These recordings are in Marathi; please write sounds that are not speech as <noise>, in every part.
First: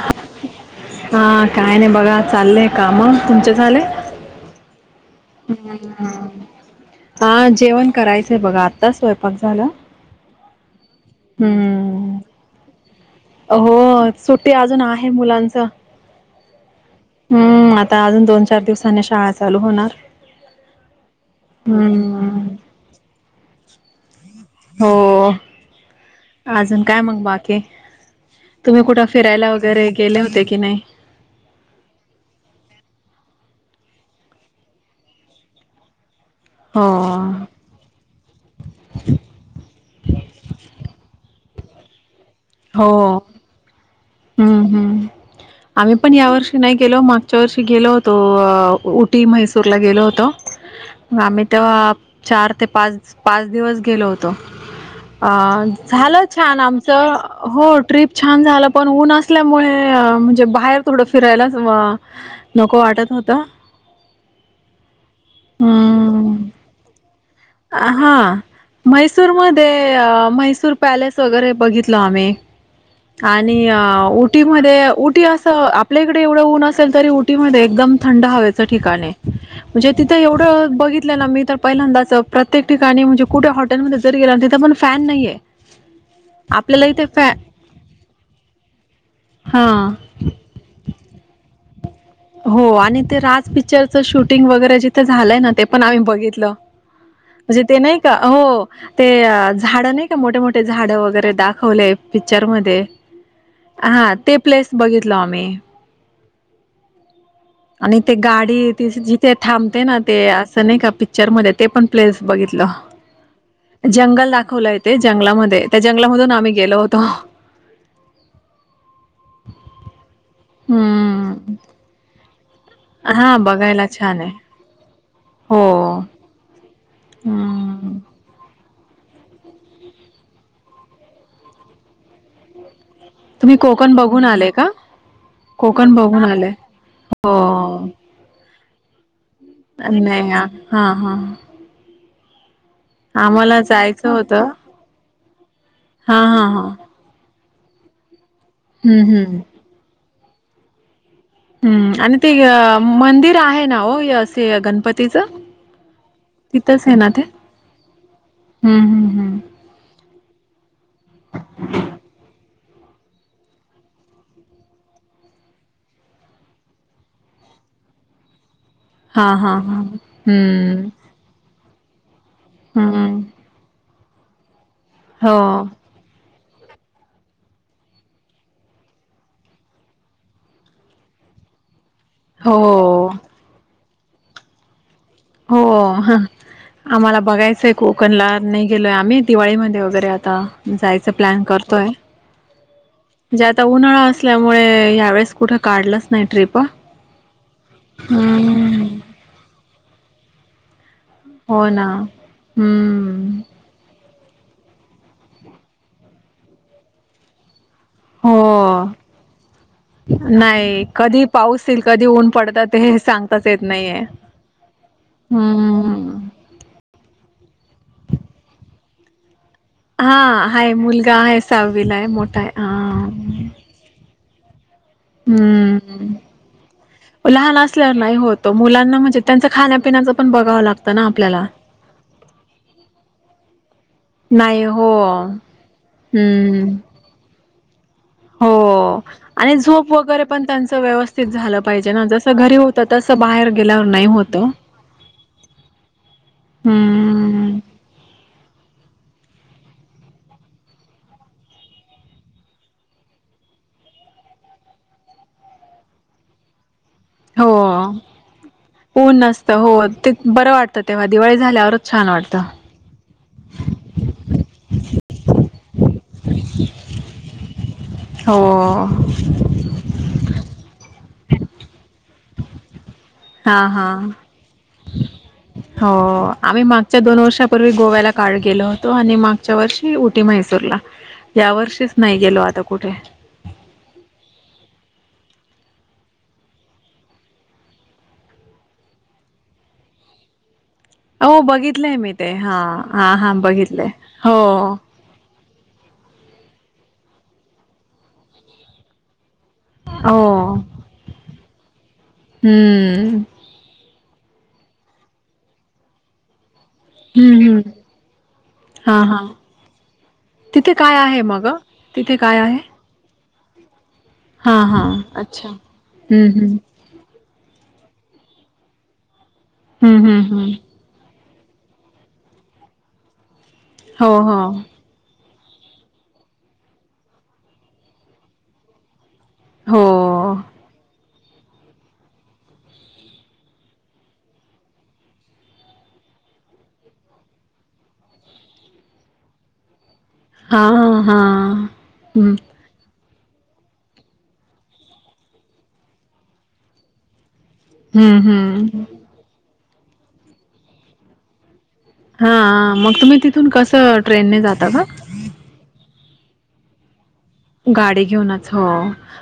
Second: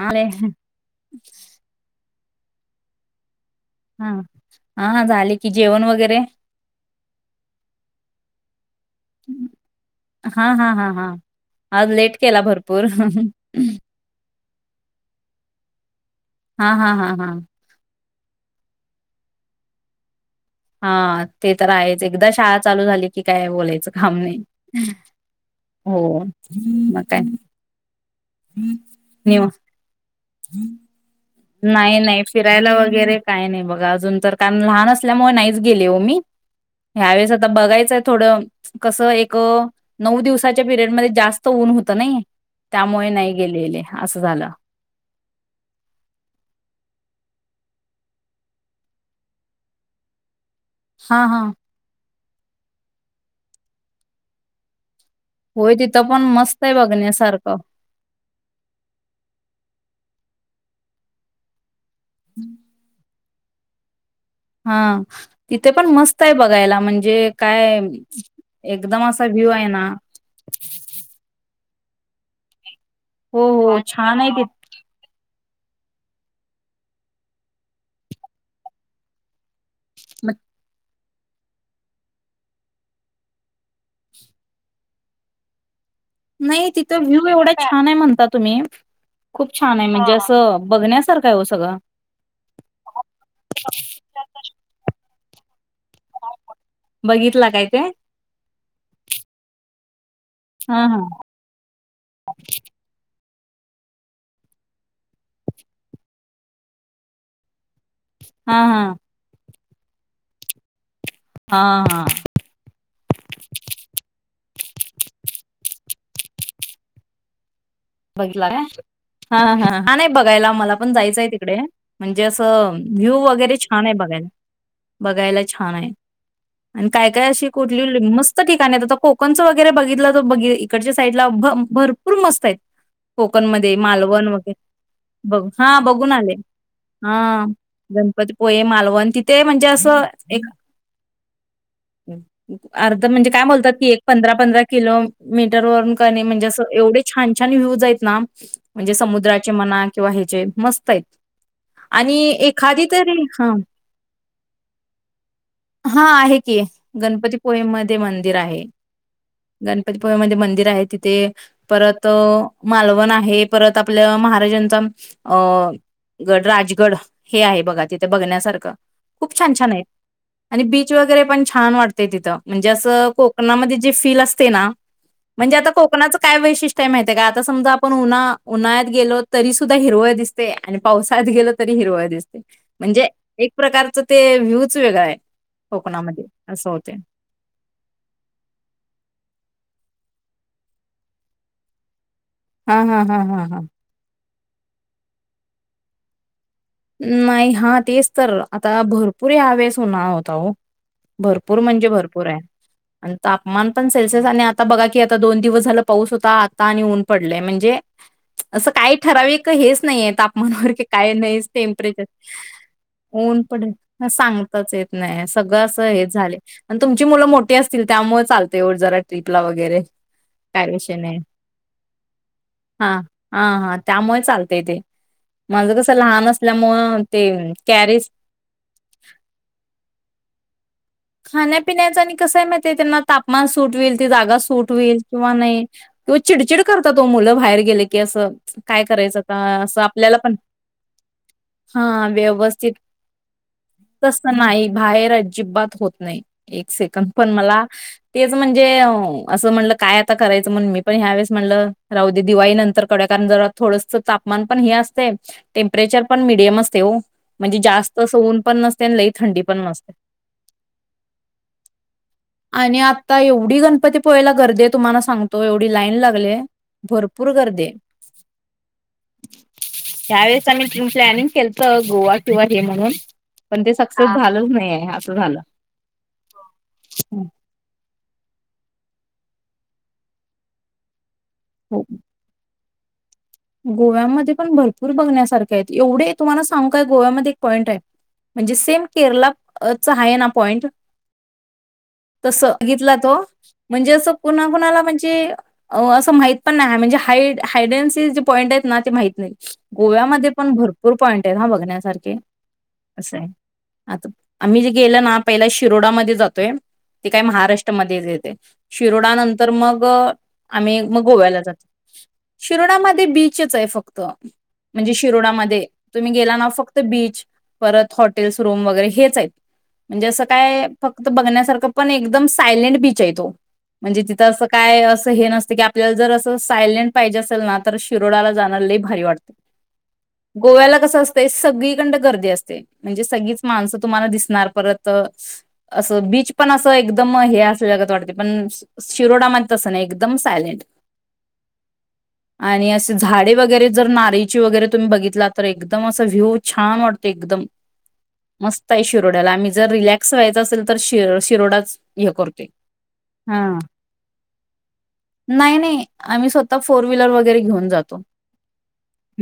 आले हा हा काय नाही बघा चालले आहे काम तमच्या हा हा हा झाले की जेवण वगैरे हा जेवण करायच. अससे बघात आता स्वयंपाक झाला. हा हा हा हा आज लेट हम्म केला भरपूर हो सुट्टी अजून आहे मुलांच. हा हा हा हा. हम्म आता अजून दोन चार दिवसांनी शाळा चालू होणार. हा ते तर आहेच एकदा हम्म शाळा चालू झाली की काय बोलायचं काम नाही. हो. हो. अजून काय मगं बाकीे. तुम्ही कुठे निव फिरायला वगैरे गेले? होते की नाही. नाही नाही फिरायला वगैरे काही नाही बघा, अजून तर कारण लहान असल्यामुळे नाहीच गेले हो मी. हो ह्या वेळेस आता बघायचंय थोड कस एक नऊ दिवसाच्या पिरियड मध्ये जास्त फक्त ऊन होतं नाही. हो त्यामुळे हो. नाही गेलेले असं झालं हम्म हम्म आम्ही पण यावर्षी. नाही गेलो मागच्या वर्षी गेलो होतो, उटी, म्हैसूर ला गेलो होत. मगं हा आम्ही हा तेव्हा. चार ते पाच, पाच दिवस गेलो होतो. अ होय तिथं पण झालं छान मस्त आहे आमचं बघण्यासारखं हो ट्र्रीप छान झाला पण ऊन असल्यामुळे म्हणजे बाहेर थोडं फिरायलाच वा नको वाटत होत. कुठ. हा. तिथे पण मस्त आहे हम्म बघायला म्हणजे काय हा एकदम असा व्ह्यू आहे म्हैसूरमध्ये ना. बघितलो आम्ही. हो आणि हो छान आहे उटीमध्ये उटी असं आपल्या इकडे एवढं ऊन असेल तरी उटीमध्ये एकदम थंड हवेच ठिकाण आहे. म्हणजे तिथं तिथ एवढं बघित <unintelligible> मी तर पहिल्यांदाच प्रत्येक ठिकाणी म्हणजे कुठे हॉटेलमध्ये जर गेला तिथं पण फॅन नाहीये, नाही आपल्याला तिथं इथे व्ह्यू फॅ एवढा छान आहे म्हणता तुम्ही खूप हा. छान आहे म्हणजे असं बघण्यासारखं, हो सगळं. हो आणि ते राज पिक्चरच शूटिंग वगरे जिथे झालंय ना ते पण आम्ही बघितलं बघितला म्हणजे काय ते नाही का हो ते झाड नाही मोठे मोठे हा झाड हा वगैरे दाखवले पिक्चर मध्ये हा ते प्लेस बघितल आम्ही आणि ते गाडी हा हा ति जिथे थांब ना ते अस असने का प र म हा ते पण हा प्लेस बघितलं जंगल दाखवलं ते जंगलामध्ये त्या जंगलामधून आम्ही गेलो होतो बघला का हा हा बघायला आ मला पण जायचंय हम्म तिकडे म्हणजे व्ह्यू वगैरे छान आहे बघायला बघायला हो छान आहे आणि काय काय अशी हम्म. कोठली मस्त का नाही आ कोकणच वगैरे बघितलं तर ब इकडच्या साईडला भरपूर मस्त आहेत कोकण तुम्ही मध्ये बघून मालवण आले वगैरे का बघ हा बघून आले, हा गणपती होय मालवण तिथं अ नाही हा हा ह् अर्ध म्हणजे काय आम्हाला बोलतात की एक जायचं पंधरा होतं पंधरा किलो मी तर वरुण का हा नाही हा म्हणजे अस हा एवढे छान छान रिव्ह्यूज आहेत ना म्हणजे हम्म हम्म. समुद्राचे म्हणाल किंवा ह्याचे मस्त आहेत हम्म आणि ते एखादी तरी मंदिर ह, आहे ना हो असे गणपतीचं हा आहे की तिथंच आहे ना ते गणपतीपुळेमध्ये मंदिर आहे हम्म हम्म हम्म. गणपतीपुळेमध्ये मंदिर आहे तिथे परत मालवण आहे परत आपल्या महाराजांचा अ गड राजगड हे आहे बघा तिथे बघण्यासारखं हा खूप हा छान छान हा आहे आणि हम्म बीच वगैरे पण छान वाटतेय तिथं म्हणजे असं हम्म कोकणामध्ये जे फील असतेय ना हो म्हणजे आता कोकणाच काय वैशिष्ट्य ते माहितेय का आता समजा आपण उन्हा उन्हाळ्यात गेलो तरी सुद्धा हिरव दिसते आणि पावसाळ्यात गेलो तरी हिरवळ दिसते, हो म्हणजे एक प्रकारच ते व्ह्यूच वेगळा आय. हो ह आम्हाला बघायचंय कोकणला नाही गेलोय आम्ही दिवाळीमध्ये वगैरे. ते आता जायच प्लॅन करतोय. हा हा हा हा म्हणजे हा. आता उन्हाळा असल्यामुळे ह्या वेळेस कुठे काढलंच नाही ट्रीप. नाही हा तेच तर आता भरपूर ह्यावेळेस होणार. ताऊ. भरपूर हो ना म्हणजे भरपूर आहे आणि हम्म तापमान पण. सेल्सिअस आणि आता बघा की आता दोन दिवस झालं पाऊस होता. आता आणि ऊन पडलेय म्हणजे. असं हो काही ठराविक हेच नाहीय तापमानावर नाही की काय कधी नाही. पाऊस येईल टेंपरेचर, कधी ऊन पडतात हे ऊन सांगताच येत पडेल नाहीये सांगतच येत नाहिये, सगळ अस हेच हम्म झालंय, आणि तुमची मुलं मोठी असतील त्यामुळे चालतंय ओ. हो जरा ती. वैगरे, हा काही हाय विषय मुलगा नाही, आहे सहावीला आहे मोठा आहे हा हा हा त्यामुळे चाल. ते ते. माझं कसं हम्म लहान अस. लहान असल्या नाही होत. मुलांना म्हणजे त्यांच खाण्यापिण्याच पण बघ. कला. खाण्यापिण्याचं आणि कसंय माहि त्यांना तापमान सुट होईल त जागा नाही सुट हो होईल किंवा नाही किंवा चिडचिड हम्म करतात तो मुलं बाहेर. गेले की असं हो काय करायचं आता आणि असं झोप आपल्याला वगैरे पण त्यांच व्यवस्थित झालं पाहिजे ना हा जसं घरी व्यवस्थित होत तसं बाहेर गेल्यावर नाही तसं होत. नाही बाहेर अजिबात होत नाही एक सेक पण हम्म मला तेच म्हणजे. म्हणलं काय आता करायचं म्हण मी पण ह्यावेळेस म्हणलं राहूदे. दिवाळी नंतर काढुया कारण जर थोडस तापमान पण हे असते टेम्परेचर पण मीडियम असते हो. हो म्हणजे जास्त आस ऊन पण नसते. आणि लई ऊन थंडी नसतं पण हो नसते. ते बरं वाटतं तेव्हा दिवाळी झाल्यावरच छान वाटतं. आणि आता एवढी गणपती पोहायला गर्दी आहे. तुम्हाला सांगतो एवढी लाईन. लागले. भरपूर गर्दी हाय. हो. मी प्लॅनिंग केलत गोवा किंवा हे म्हणून. हा पण ते हा सक्सेस झालंच नाही आहे. असं झालं. हो आम्ही मागच्या दोन वर्षापूर्वी गोव्याला. काळ गेलो होतो. आणि मागच्या वर्षी उटी म्हैसूरला. या हो वर्षीच नाही गेलो आता. कुट हाय. गोव्यामध्ये पण भरपूर बघण्यासारखे आहेत. एवढे तुम्हाला सांगू काय गोव्यामध्ये एक पॉइंट आहे म्हणजे सेम केरळा च आहे ना पॉइंट हो बघितलंय मी ते तस हा बघितला हा तो हा बघितलंय म्हणजे असं हो कुणा कुणाला म्हणजे असं माहित पण नाही म्हणजे हाईड हाईडन्सी पॉईंट आहेत ना ते माहीत नाही हो गोव्यामध्ये पण भरपूर पॉइंट आहेत हा बघण्यासारखे हम्म असं आहे आता आम्ही जे गेलो ना पहिला शिरोडामध्ये जातोय ते काय हम्म हम्म महाराष्ट्रामध्ये येते हा शिरोडा हा नंतर मग तिथे आम्ही काय मग आहे गोव्याला जातो. तिथे काय आहे शिरोडामध्ये बीचच आहे फक्त हा हा म्हणजे शिरोडामध्ये तुम्ही हम्म गेला ना हम्म फक्त बीच परत हॉटेल्स रूम वगैरे हेच आहेत. हम्म म्हणजे हम्म असं हम्म काय फक्त बघण्यासारखं पण एकदम सायलेंट बीच आहे तो म्हणजे हो तिथं हो असं काय असं हे नस की आपल्याला जर असं सायलेट पाहिजे असेल ना, तर शिरोडाला जाणार लई भारी वाटत. हो गोव्याला कस अस ते सगळीकडनं गर्दी असते म्हणजे सगळीच माणसं तुम्हाला दिसणार परत असं बीच पण असं एकदम हे असल्यागत वाटते पण शिरोडामध्ये तसं नाही. एकदम हा सायलेंट हा हा हम्म. आणि झाडे वगैरे जर नारळीची वगैरे तुम्ही बघितलात तर एकदम असं व्ह्यू छान वाटतं एकदम. हम्म मस्त हम्म. आहे शिरोड्याला आम्ही जर रिलॅक्स व्हायच असेल तर शी शिरोडाच हे हा करतोय हा हा मग तुम्ही हा तिथून कसं ट्रेनने जाता का? नाही नाही आम्ही स्वतःफोर व्हीलर वर गाडी घेऊनच हो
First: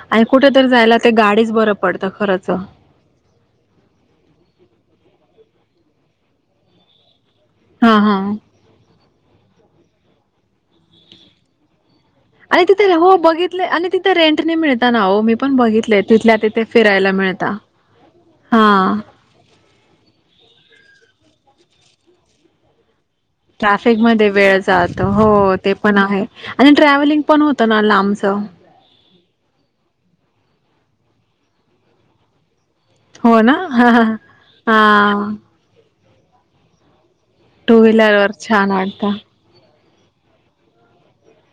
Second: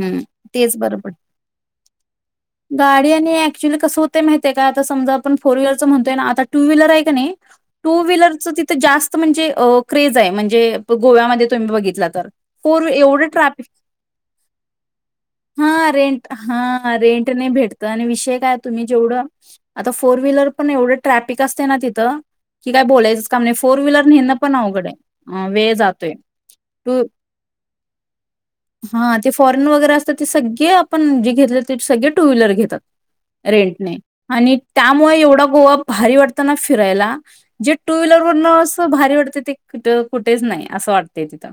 हम्म कुठेतरी तेच बरं जायला पडतं ते गाडीच बर पडतं खरंच. गाडी आणि ऍक्च्युली कसं होतंय माहितीये का आता समजा आपण फोर व्हीलर चा म्हणतोय ना आता टू व्हीलर आहे का नाही? हा टू हा व्हीलरचं तिथं जास्त म्हणजे अ क्रेज आहे म्हणजे गोव्यामध्ये तुम्ही बघितला तर. आणि फोर तिथे हो एवढं बघितले ट्रॅफिक आणि तिथे रेंटने मिळता ना हो मी पण हा बघितले रेंट तिथल्या तिथे हा फिरायला रेंटने मिळता भेटतं आणि विषय काय तुम्ही हां. जेवढं आता फोर व्हीलर पण एवढं ट्रॅफिक असते ना तिथं की काय बोलायचं ट्रॅफिक मध्ये वेळ जातो अ, हो ते पण आहे आणि ट्रॅव्हलिंग पण होत. हा ते फॉरेन वगैरे असत ते सगळे आपण जे घेतले, ते सगळे टू व्हीलर घेतात. हो ना रेंटने आणि त्यामुळे हा. एवढा गोवा भारी वाटंत ना फिरायला. जे टू व्हीलर वर छान वरणअसं वाटत भारी वाटते ते! कुठ कुठेच नाही असं वाटत. तेजिता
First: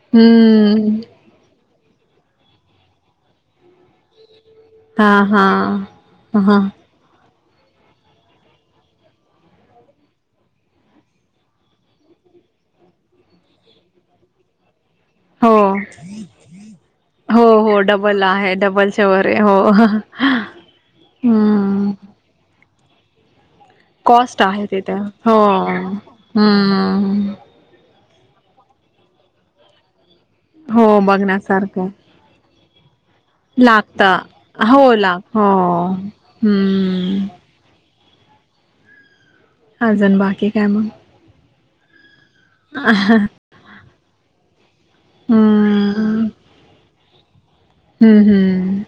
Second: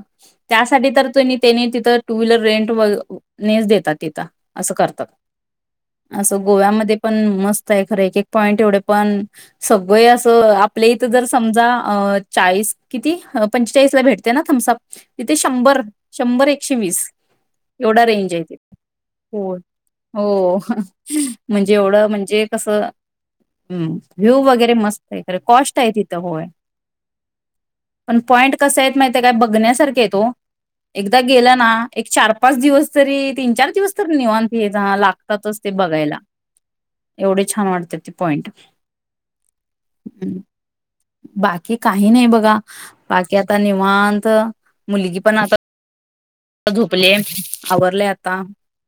त्यासाठी हम्म तर तुनी तेनी ते तर टू व्हीलर रेंट वर नेच देतात तिथा. असं करतात, हा हा. असं हा गोव्यामध्ये पण मस्त खर खरय एक एक पॉईंट एवढे पण सगळे असं आपल्या इथ जर समजा अ चाळीस किती पंचेचाळीस ला भेटते ना थमसअप? तिथे हो. शंभर शंभर एकशे वीस हो हो एवढा डबल रेंज आहे. डबलच्या वर आहे हो हो म्हणजे हम्म. एवढं म्हणजे कसं आ कॉस्ट आहे तिथे हो खरं कॉस्ट आहे तिथं होय हम्म. पण पॉईंट कसं आहेत माहिती आहे काय बघण्यासारखे आहेत. तो. हो एकदा गेला ना बघण्यासारखं एक चार पाच दिवस तरी तीन चार दिवस लागत तर निवांते हो लाग हो लागतातच ते बघायला एवढे हम्म छान वाटते ते पॉइंट हजण बाकी काय म्हन की काही नाही बघ बाकीितानी भत मुलगी पण अस हम्म झुपले आवरले हम्म आता हम्म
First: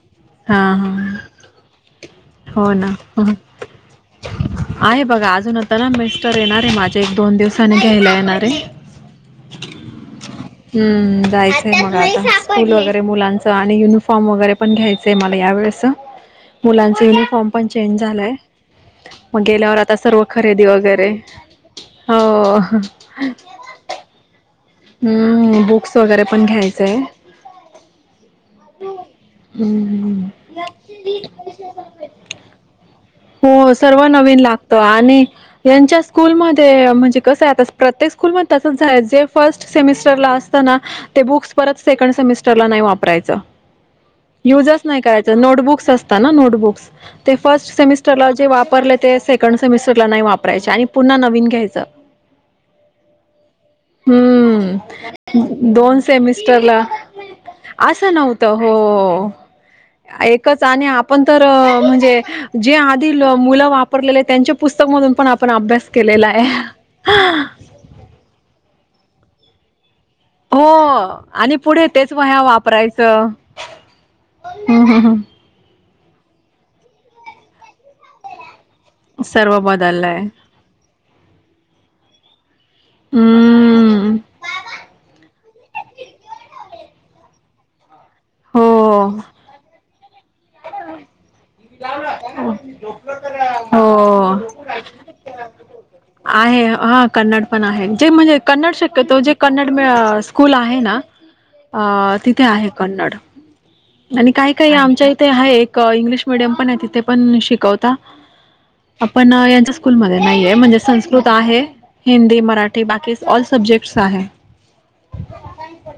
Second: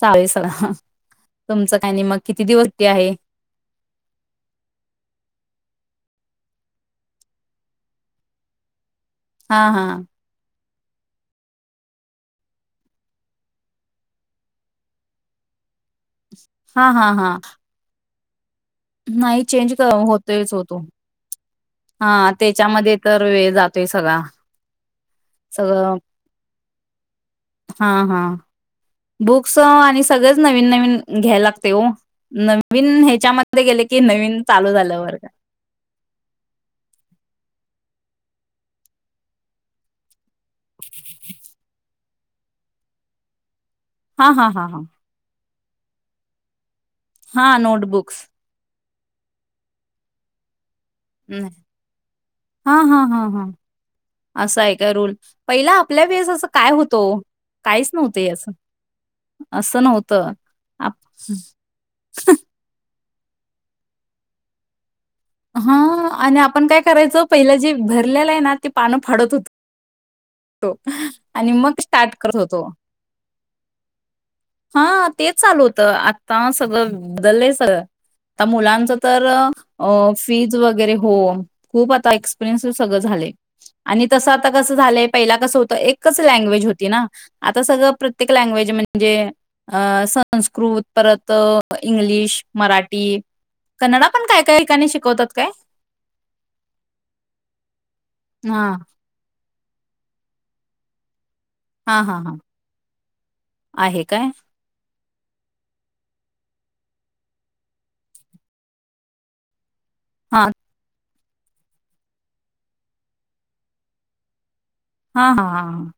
चावीस हा हा तुमचं काही नाही मग किती दिवस हो सुट्टी ना आहे आहे बघा अजूनता ना बे तर येणारे माझ्या एक दोन दिवसाने घ्यायला येणारे हा हा हम्म जायचंय मग आता स्कूल वगैरे मुलांचं आणि युनिफॉर्म वगैरे पण घ्यायचंय मला या वेळेच हा मुलांच हा हा युनिफॉर्म पण चेंज झालंय नाही चेंज होतयच खरेदी होतो वगैरे हा हो त्याच्यामध्ये तर वेळ जातोय सगळा हम्म बुक्स सगळं वगैरे पण घ्यायचंय हा हा बुक्स आणि हम्म सगळेच नवीन नवीन घ्या लागते हो नवीन ह्याच्यामध्ये हो गेले की सर्व नवीन चालू लागत झालं आणि वर्ग यांच्या स्कूलमध्ये म्हणजे कस आहे आ प्रत्येक स्कल ममध्ये तसच आहे जे फर्स्ट सेमिस्टर ला बुत सेकंड सेमिस्टरला नाही वापरायचं हा हा हा हा युजच नाही करायच नोटबु बुक्स असत ना नोटबुक्स ते हा फर्ट समिस्टर नोटबुक्स लावजे वाप वापरले ते सेकंड सेमिस्टरला नाही वापरायचे आणि पुन्हा नवीन घ्यायच हा हा हा हा असा आहे का रूल. ह् पहिला दोन आपल्या वेळेस असं काय सेमिटरला होतं ओ? काहीच असं नव्हते नव्हत असं नव्हतं. एकच आणि आप आपण तर म्हणजे जे मुलं वापरलेले त्यांच्या पुस्तक मधून हा आणि आपण काय करायचं पहिलं जे भरलेलं आहे ना ते पानं फाडत होत हो आणि मग पुढे तेच स्टार्ट व करत ह्या होतो. वापरायच हम् हम् हा हम् तेच चालू आता सगळं बदललंय सगळं आ मुलां तर सर्व अ् बदललंय फीज वगैरे हो खूप आता एक्स् चेंज झालय आणि हम्म. तसं आता कसं झालय पहिला कसं होत एकच लॅंग्वेज होती ना आता सगळं प्र् प्रत्येक लँग्वेज हो म्हणजे अ संस्कृत, परत इंग्लिश, मराठी, कन्नडा पण हो. काय काय ठिकाणी शिकवतात काय? आहे हा कन्नड पण आहे जे म्हणजे कन्नड हां. शक्यतो जे कन्नड <unintelligible> स्कूल आहे ना हा अ हा हा तिथे आहे कन्नड. आणि काय काय आमच्या इ् थे आहे एक इंग्लिश मिडियम पण आहे तिथे पण शिकवता आपण यांच्या्- स्कूलमध्ये हा नाहीेय म्हणजे संस्- स्कृत आहे. हिंदी, मराठी, बाकी ऑल सब्जेक्ट्स आहे. हा ह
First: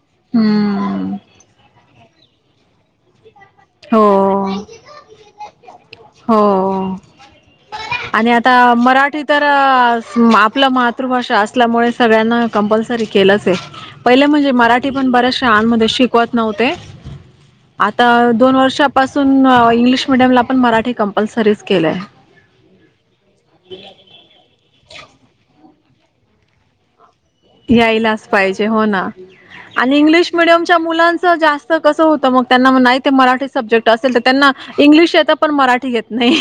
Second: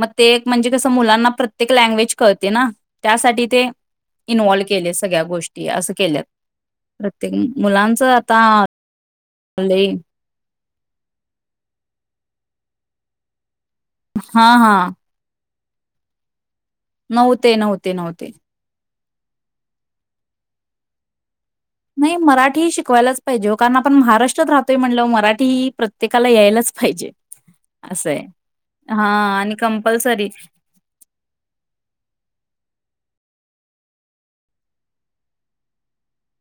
मग ते म्हणजे कस हम्म. मुलांना प्रत्येक लॅंग्वेज कळतीय ना त्यासाठी ते इनवॉल हो केले सगळ्या गोष्टी असं केल्यात हो प्रत्येक मुलांच आणि आता लय पलं मातृभाषा असल्यामुळे सगळ्यांना कंपलसरी केलंच आहे. पहिलं हा म्हणजे हा मराठी पण बऱ्याचश्- शाळांमध्ये शिकवत नव्हते. नव्हते नव्हते आता नव्हते दोन वर्षापासून इंग्लिश मिडियमला पण मराठी कंपलसरीच नाही मराठी शिकवायलाच पाहिजे ओ कारण आपण महाराष्ट्रात राहत् तोय म्हणल्याव मराठी की प्रत्येकाला यायलाच पाहिजे. असं यायलाच आहे पाहिजे हो हा ना आणि कंपल्सरी इंग्लिश मीडियमच्या मुलांच जास्त कसं होत मग, त्यांना म् नाही - ते मराठी सब्जेक्ट असेल तर त्यांना इंग्लिश येतं पण मराठी येत नाही.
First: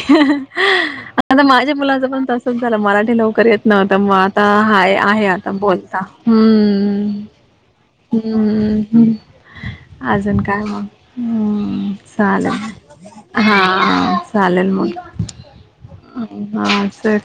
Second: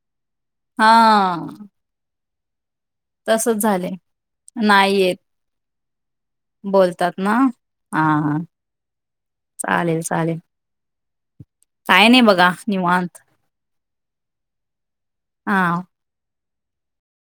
हा <inaudible> आता माझ्या मुलाचं पण तस्ं- - च झालं त्याला मराठी लवकर तसच येत झालंय नव्हतं मग आता हाय नाही येत आहे आता बोल् <inaudible> बोलतात हम् ना. हा हम् चालेल चालेल अजून काय मग हम काय नाही बघा चालेल निवांत हा चालेल मग हा हा सेक